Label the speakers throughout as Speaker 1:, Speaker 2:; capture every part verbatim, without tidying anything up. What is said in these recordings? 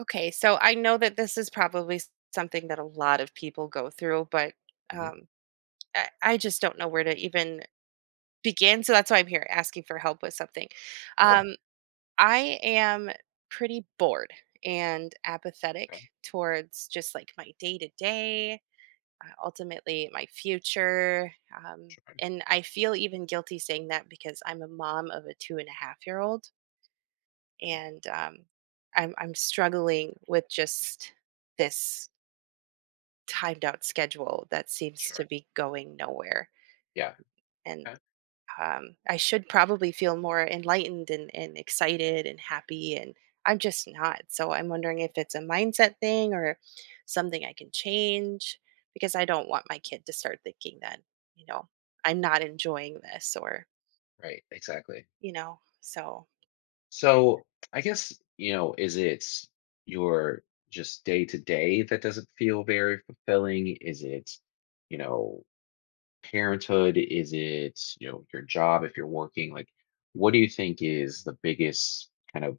Speaker 1: Okay, so I know that this is probably s- something that a lot of people go through, but
Speaker 2: Hmm.
Speaker 1: um, I, I just don't know where to even begin. So that's why I'm here asking for help with something.
Speaker 2: Sure.
Speaker 1: Um, I am pretty bored and apathetic
Speaker 2: Okay.
Speaker 1: towards just like my day to day, ultimately my future. Um, and I feel even guilty saying that because I'm a mom of a two and a half year old and um, I'm, I'm struggling with just this timed out schedule that seems to
Speaker 2: Sure.
Speaker 1: be going nowhere.
Speaker 2: Yeah.
Speaker 1: And
Speaker 2: Okay.
Speaker 1: um, I should probably feel more enlightened and, and excited and happy, and I'm just not. So I'm wondering if it's a mindset thing or something I can change because I don't want my kid to start thinking that, you know, I'm not enjoying this or,
Speaker 2: Right. Exactly.
Speaker 1: you know, so
Speaker 2: So I guess, you know, is it your just day to day that doesn't feel very fulfilling? Is it, you know, parenthood? Is it, you know, your job if you're working? Like, what do you think is the biggest kind of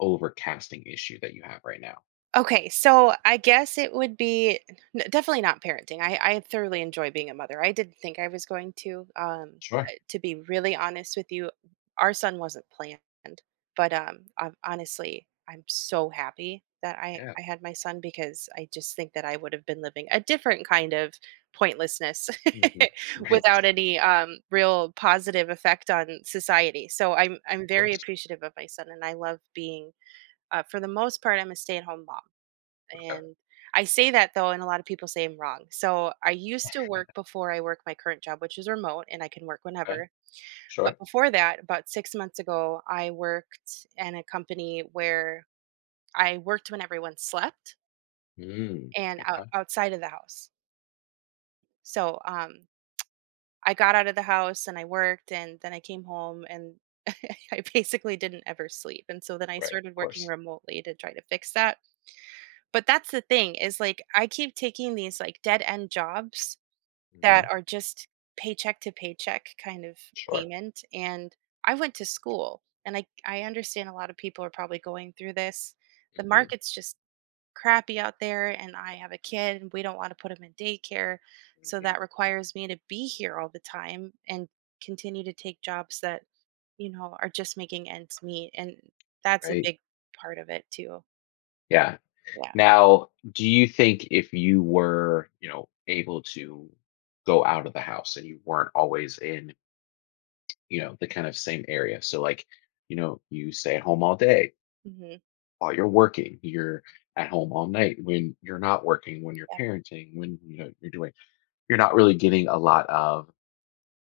Speaker 2: overcasting issue that you have right now?
Speaker 1: okay, so I guess it would be n- definitely not parenting. I, I thoroughly enjoy being a mother. I didn't think I was going to. Um,
Speaker 2: Sure.
Speaker 1: uh, to be really honest with you, our son wasn't planned, but um, I'm, honestly, I'm so happy that I
Speaker 2: Yeah.
Speaker 1: I had my son because I just think that I would have been living a different kind of pointlessness
Speaker 2: Hmm. Right.
Speaker 1: without any um, real positive effect on society. So I'm
Speaker 2: Of
Speaker 1: I'm very
Speaker 2: course.
Speaker 1: appreciative of my son, and I love being. Uh, for the most part, I'm a stay-at-home mom,
Speaker 2: Okay.
Speaker 1: and I say that though, and a lot of people say I'm wrong. So I used to work before I work my current job, which is remote and I can work
Speaker 2: Okay.
Speaker 1: whenever. But
Speaker 2: Sure.
Speaker 1: before that, about six months ago, I worked in a company where I worked when everyone slept
Speaker 2: Mm.
Speaker 1: and out,
Speaker 2: Okay.
Speaker 1: outside of the house. So um, I got out of the house and I worked, and then I came home and I basically didn't ever sleep. And so then I
Speaker 2: Right. Of
Speaker 1: started working
Speaker 2: course.
Speaker 1: remotely to try to fix that. But that's the thing is like I keep taking these like dead end jobs that
Speaker 2: Hmm.
Speaker 1: are just paycheck to paycheck kind of
Speaker 2: Sure.
Speaker 1: payment. And I went to school and I, I understand a lot of people are probably going through this. The
Speaker 2: Mhm.
Speaker 1: market's just crappy out there and I have a kid and we don't want to put him in daycare. So
Speaker 2: Mhm.
Speaker 1: that requires me to be here all the time and continue to take jobs that, you know, are just making ends meet. And that's a
Speaker 2: Right?
Speaker 1: big part of it too.
Speaker 2: Yeah.
Speaker 1: Yeah.
Speaker 2: Now, do you think if you were, you know, able to go out of the house and you weren't always in, you know, the kind of same area? So, like, you know, you stay at home all day
Speaker 1: Hmm.
Speaker 2: while you're working, you're at home all night when you're not working, when you're
Speaker 1: Yep.
Speaker 2: parenting, when, you know, you're doing, you're not really getting a lot of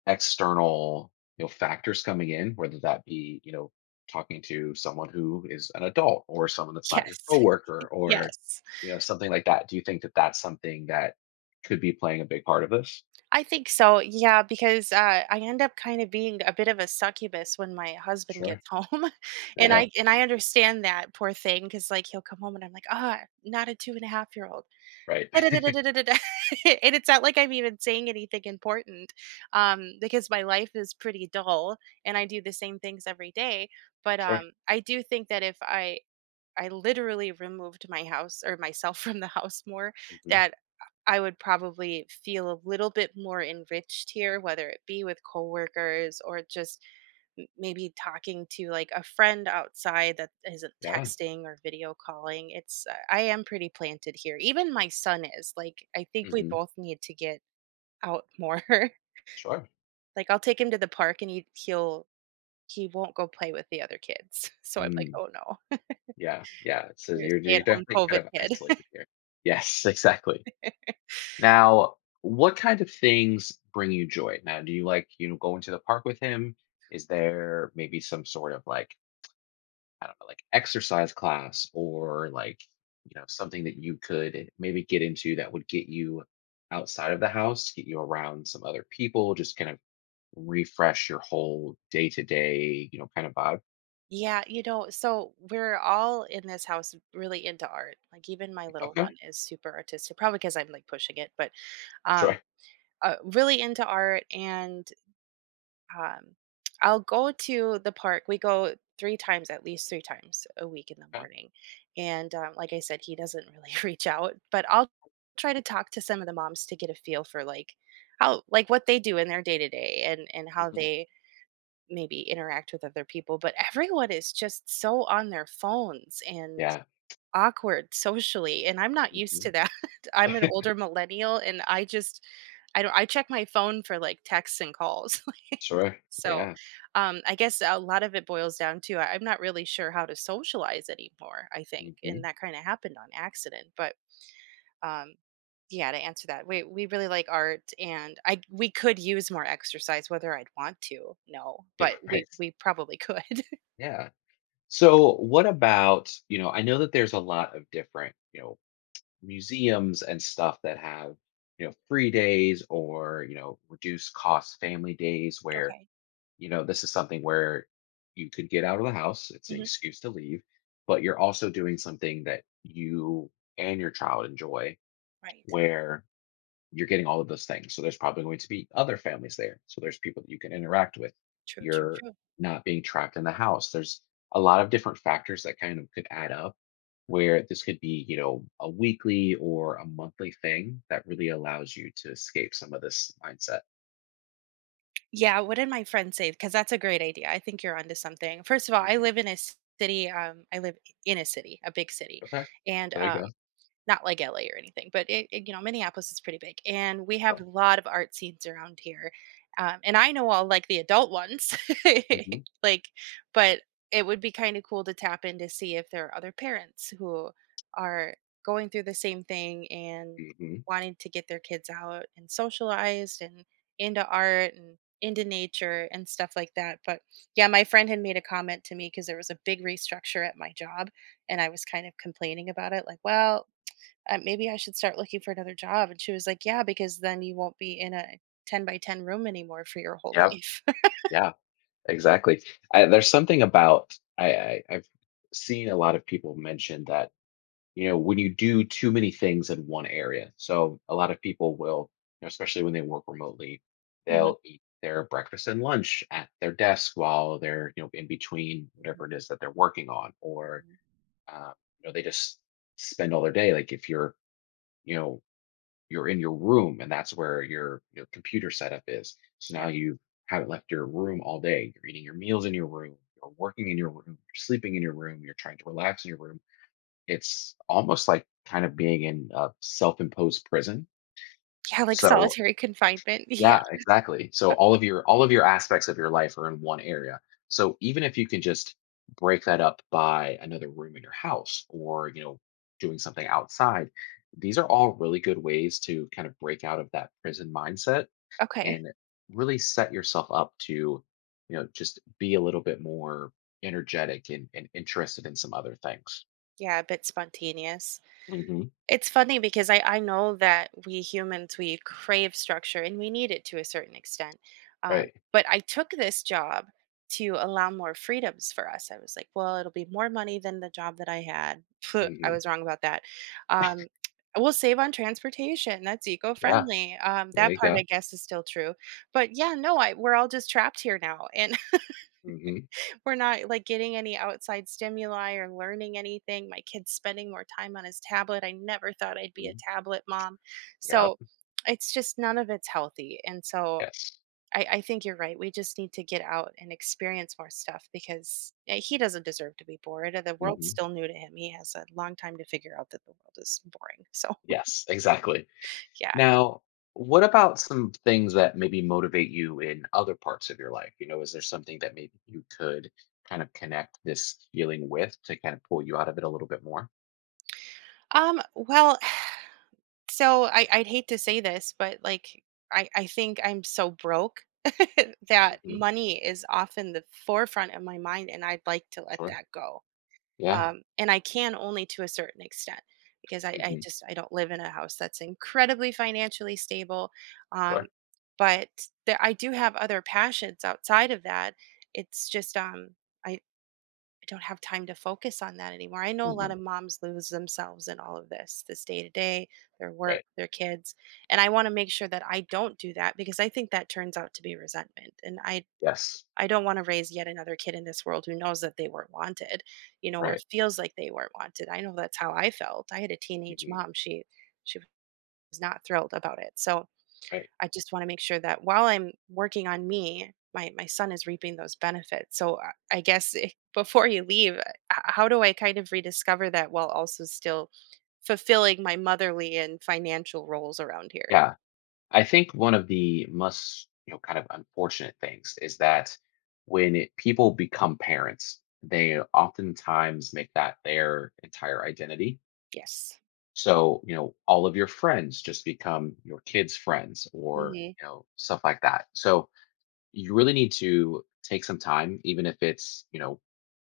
Speaker 2: external, you know factors coming in, whether that be you know talking to someone who is an adult or someone that's not your
Speaker 1: Yes.
Speaker 2: coworker, or
Speaker 1: Yes.
Speaker 2: you know something like that. Do you think that that's something that could be playing a big part of this?
Speaker 1: I think so, yeah, because, uh, I end up kinda being a bit of a succubus when my husband
Speaker 2: Sure.
Speaker 1: gets home, and
Speaker 2: Yeah.
Speaker 1: I and I understand that, poor thing because like, he'll come home and I'm like, "Ah, not a two-and-a-half-year-old."
Speaker 2: Right.
Speaker 1: And a half year old. And it's not like I'm even saying anything important, um, because my life is pretty dull, and I do the same things every day, but,
Speaker 2: Sure.
Speaker 1: um, I do think that if I I literally removed my house or myself from the house more,
Speaker 2: Hmm.
Speaker 1: that I would probably feel a little bit more enriched here, whether it be with coworkers or just m- maybe talking to like a friend outside that isn't
Speaker 2: Yeah.
Speaker 1: texting or video calling. It's, uh, I am pretty planted here. Even my son is like, I think we
Speaker 2: Hmm.
Speaker 1: both need to get out more.
Speaker 2: Sure.
Speaker 1: Like, I'll take him to the park and he, he'll, he won't go play with the other kids. So I'm like,
Speaker 2: Mm,
Speaker 1: oh no,
Speaker 2: yeah, yeah, so
Speaker 1: you're a
Speaker 2: you're,
Speaker 1: stay
Speaker 2: you're
Speaker 1: at home
Speaker 2: definitely kind
Speaker 1: COVID
Speaker 2: of
Speaker 1: kid.
Speaker 2: isolated here. Yes. Exactly. Now, what kind of things bring you joy? Now, do you like, you know, going to the park with him? Is there maybe some sort of like, I don't know, like exercise class or like, you know, something that you could maybe get into that would get you outside of the house, get you around some other people, just kind of refresh your whole day to day, you know, kind of vibe?
Speaker 1: Yeah, you know, so we're all in this house really into art. Like even my little
Speaker 2: Okay.
Speaker 1: one is super artistic, probably because I'm like pushing it, but um
Speaker 2: Sure.
Speaker 1: uh, really into art and um I'll go to the park. We go three times at least three times a week in the
Speaker 2: Okay.
Speaker 1: morning. And um, like I said, he doesn't really reach out, but I'll try to talk to some of the moms to get a feel for like how like what they do in their day to day and and how
Speaker 2: Mhm.
Speaker 1: they maybe interact with other people, but everyone is just so on their phones and
Speaker 2: Yeah.
Speaker 1: awkward socially, and I'm not used
Speaker 2: Hmm.
Speaker 1: to that. I'm an older millennial, and I just I don't I check my phone for, like, texts and calls.
Speaker 2: Sure.
Speaker 1: So,
Speaker 2: Yeah.
Speaker 1: um, I guess a lot of it boils down to I- I'm not really sure how to socialize anymore, I think, and
Speaker 2: Hmm.
Speaker 1: that kinda happened on accident, but um yeah, to answer that, we we really like art and I we could use more exercise, whether I'd want to no,
Speaker 2: Yeah.
Speaker 1: but we
Speaker 2: Right.
Speaker 1: we probably could.
Speaker 2: Yeah. So, what about, you know, I know that there's a lot of different, you know, museums and stuff that have, you know, free days or, you know, reduced cost family days where,
Speaker 1: Okay.
Speaker 2: you know, this is something where you could get out of the house. It's an
Speaker 1: Hmm.
Speaker 2: excuse to leave, but you're also doing something that you and your child enjoy,
Speaker 1: Right.
Speaker 2: where you're getting all of those things. So there's probably going to be other families there. So there's people that you can interact with.
Speaker 1: True, true,
Speaker 2: You're
Speaker 1: true.
Speaker 2: not being trapped in the house. There's a lot of different factors that kind of could add up, where this could be, you know, a weekly or a monthly thing that really allows you to escape some of this mindset.
Speaker 1: Yeah, what did my friend say, because that's a great idea, I think you're onto something. First of all, I
Speaker 2: Mhm.
Speaker 1: live in a city um I live in a city a big city,
Speaker 2: Okay.
Speaker 1: and
Speaker 2: There you
Speaker 1: um
Speaker 2: go.
Speaker 1: not like L A or anything, but it it you know, Minneapolis is pretty big, and we have a lot of art scenes around here, um, and I know all, like, the adult ones,
Speaker 2: Mm-hmm.
Speaker 1: like, but it would be kinda cool to tap in to see if there are other parents who are going through the same thing and
Speaker 2: Hmm.
Speaker 1: wanting to get their kids out and socialized and into art and into nature and stuff like that, but, yeah, my friend had made a comment to me because there was a big restructure at my job, and I was kind of complaining about it, like, "Well, uh, maybe I should start looking for another job." And she was like, yeah, because then you won't be in a ten by ten room anymore for your whole
Speaker 2: Yep.
Speaker 1: life.
Speaker 2: Yeah, exactly. I, there's something about I, I I've seen a lot of people mention that you know when you do too many things in one area. So a lot of people will, you know, especially when they work remotely,
Speaker 1: Hmm.
Speaker 2: they'll eat their breakfast and lunch at their desk while they're, you know in between whatever it
Speaker 1: Mhm,
Speaker 2: is that they're working on, or
Speaker 1: mhm.
Speaker 2: uh, you know they just spend all their day. Like, if you're, you know you're in your room, and that's where your, you know, computer setup is, so now
Speaker 1: Yep.
Speaker 2: you haven't left your room all day. You're eating your meals in your room, you're working in your room, you're sleeping in your room, you're trying to relax in your room. It's almost like kind of being in a self-imposed prison.
Speaker 1: Yeah, like
Speaker 2: So
Speaker 1: solitary confinement. Yeah.
Speaker 2: yeah, exactly. So all of your all of your aspects of your life are in one area. So even if you can just break that up by another room in your house, or, you know, doing something outside, these are all really good ways to kind of break out of that prison mindset
Speaker 1: Okay.
Speaker 2: and really set yourself up to, you know, just be a little bit more energetic and, and interested in some other things.
Speaker 1: Yeah, a bit spontaneous.
Speaker 2: Hmm.
Speaker 1: It's funny because I, I know that we humans, we crave structure and we need it to a certain extent. Um,
Speaker 2: Right.
Speaker 1: but I took this job to allow more freedoms for us. I was like, well, it'll be more money than the job that I had. I
Speaker 2: Hmm.
Speaker 1: was wrong about that. Um, we'll save on transportation. That's eco
Speaker 2: Yeah.
Speaker 1: friendly. Um,
Speaker 2: There
Speaker 1: that
Speaker 2: you
Speaker 1: part,
Speaker 2: go.
Speaker 1: I guess, is still true. But yeah, no, I, we're all just trapped here now. And
Speaker 2: Mhm,
Speaker 1: we're not, like, getting any outside stimuli or learning anything. My kid's spending more time on his tablet. I never thought I'd be a
Speaker 2: mhm,
Speaker 1: tablet mom.
Speaker 2: yep,
Speaker 1: So, it's just none of it's healthy, and so
Speaker 2: yes,
Speaker 1: I I think you're right. We just need to get out and experience more stuff because, eh, he doesn't deserve to be bored, the world's
Speaker 2: mhm,
Speaker 1: still new to him. He has a long time to figure out that the world is boring. So,
Speaker 2: yes, exactly.
Speaker 1: yeah.
Speaker 2: Now, what about some things that maybe motivate you in other parts of your life? You know, is there something that maybe you could kind of connect this feeling with to kind of pull you out of it a little bit more?
Speaker 1: Um, well, so I, I'd hate to say this, but like I, I think I'm so broke that
Speaker 2: Mhm,
Speaker 1: money is often the forefront of my mind, and I'd like to let
Speaker 2: sure,
Speaker 1: that go.
Speaker 2: yeah,
Speaker 1: Um, and I can only to a certain extent because I, I
Speaker 2: mhm,
Speaker 1: just I don't live in a house that's incredibly financially stable.
Speaker 2: sure,
Speaker 1: Um, but there, I do have other passions outside of that. It's just um, I, I don't have time to focus on that anymore. I know a lot
Speaker 2: mhm,
Speaker 1: of moms lose themselves in all of this, this day to day, their work,
Speaker 2: right,
Speaker 1: their kids. And I want to make sure that I don't do that because I think that turns out to be resentment. And I
Speaker 2: yes,
Speaker 1: I don't want to raise yet another kid in this world who knows that they weren't wanted, you know, or
Speaker 2: right,
Speaker 1: feels like they weren't wanted. I know that's how I felt. I had a teenage
Speaker 2: mhm,
Speaker 1: mom. She she was not thrilled about it. So
Speaker 2: right,
Speaker 1: I just want to make sure that while I'm working on me, my my son is reaping those benefits. So I I guess eh, before you leave, uh, h- how do I kind of rediscover that while also still fulfilling my motherly and financial roles around here?
Speaker 2: yeah. I think one of the most, you know, kind of unfortunate things is that when it, people become parents, they oftentimes make that their entire identity.
Speaker 1: Yes.
Speaker 2: So, you know, all of your friends just become your kids' friends, or,
Speaker 1: Hmm.
Speaker 2: you know, stuff like that. So, you really need to take some time, even if it's, you know,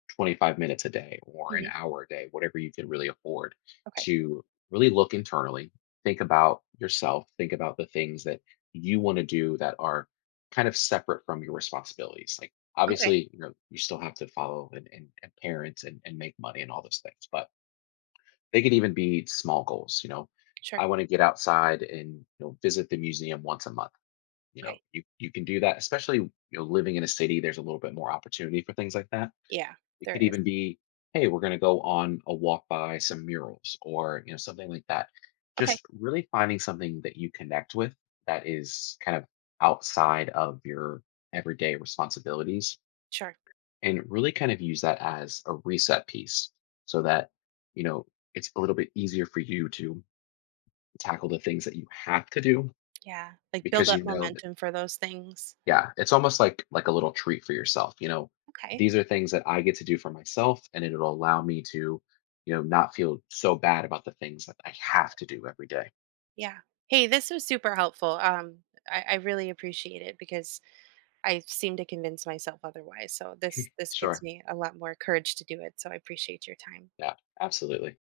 Speaker 2: twenty-five minutes a day or an
Speaker 1: Hmm.
Speaker 2: hour a day, whatever you can really afford
Speaker 1: Okay.
Speaker 2: to really look internally, think about yourself, think about the things that you want to do that are kind of separate from your responsibilities. Like
Speaker 1: Okay.
Speaker 2: obviously, you know, you still have to follow and, and, and parents and, and make money and all those things, but they could even be small goals, you know.
Speaker 1: Sure.
Speaker 2: I want to get outside and you know visit the museum once a month. You know,
Speaker 1: Okay.
Speaker 2: you you can do that, especially you know living in a city. There's a little bit more opportunity for things like that.
Speaker 1: Yeah,
Speaker 2: It
Speaker 1: there
Speaker 2: could
Speaker 1: is.
Speaker 2: even be, hey, we're going to go on a walk by some murals, or, you know, something like that.
Speaker 1: Okay.
Speaker 2: Just really finding something that you connect with, that is kind of outside of your everyday responsibilities,
Speaker 1: Sure.
Speaker 2: and really kind of use that as a reset piece so that, you know, it's a little bit easier for you to tackle the things that you have to do,
Speaker 1: Yeah. Like build
Speaker 2: because
Speaker 1: up
Speaker 2: you know that,
Speaker 1: momentum for those things.
Speaker 2: yeah, it's almost like like a little treat for yourself. You know
Speaker 1: Okay.
Speaker 2: these are things that I get to do for myself, and it'll allow me to, you know not feel so bad about the things that I have to do every day.
Speaker 1: Yeah. Hey, this was super helpful. Um, I, I really appreciate it because I seem to convince myself otherwise. So this this gives
Speaker 2: Sure.
Speaker 1: me a lot more courage to do it. So I appreciate your time.
Speaker 2: Yeah. Absolutely.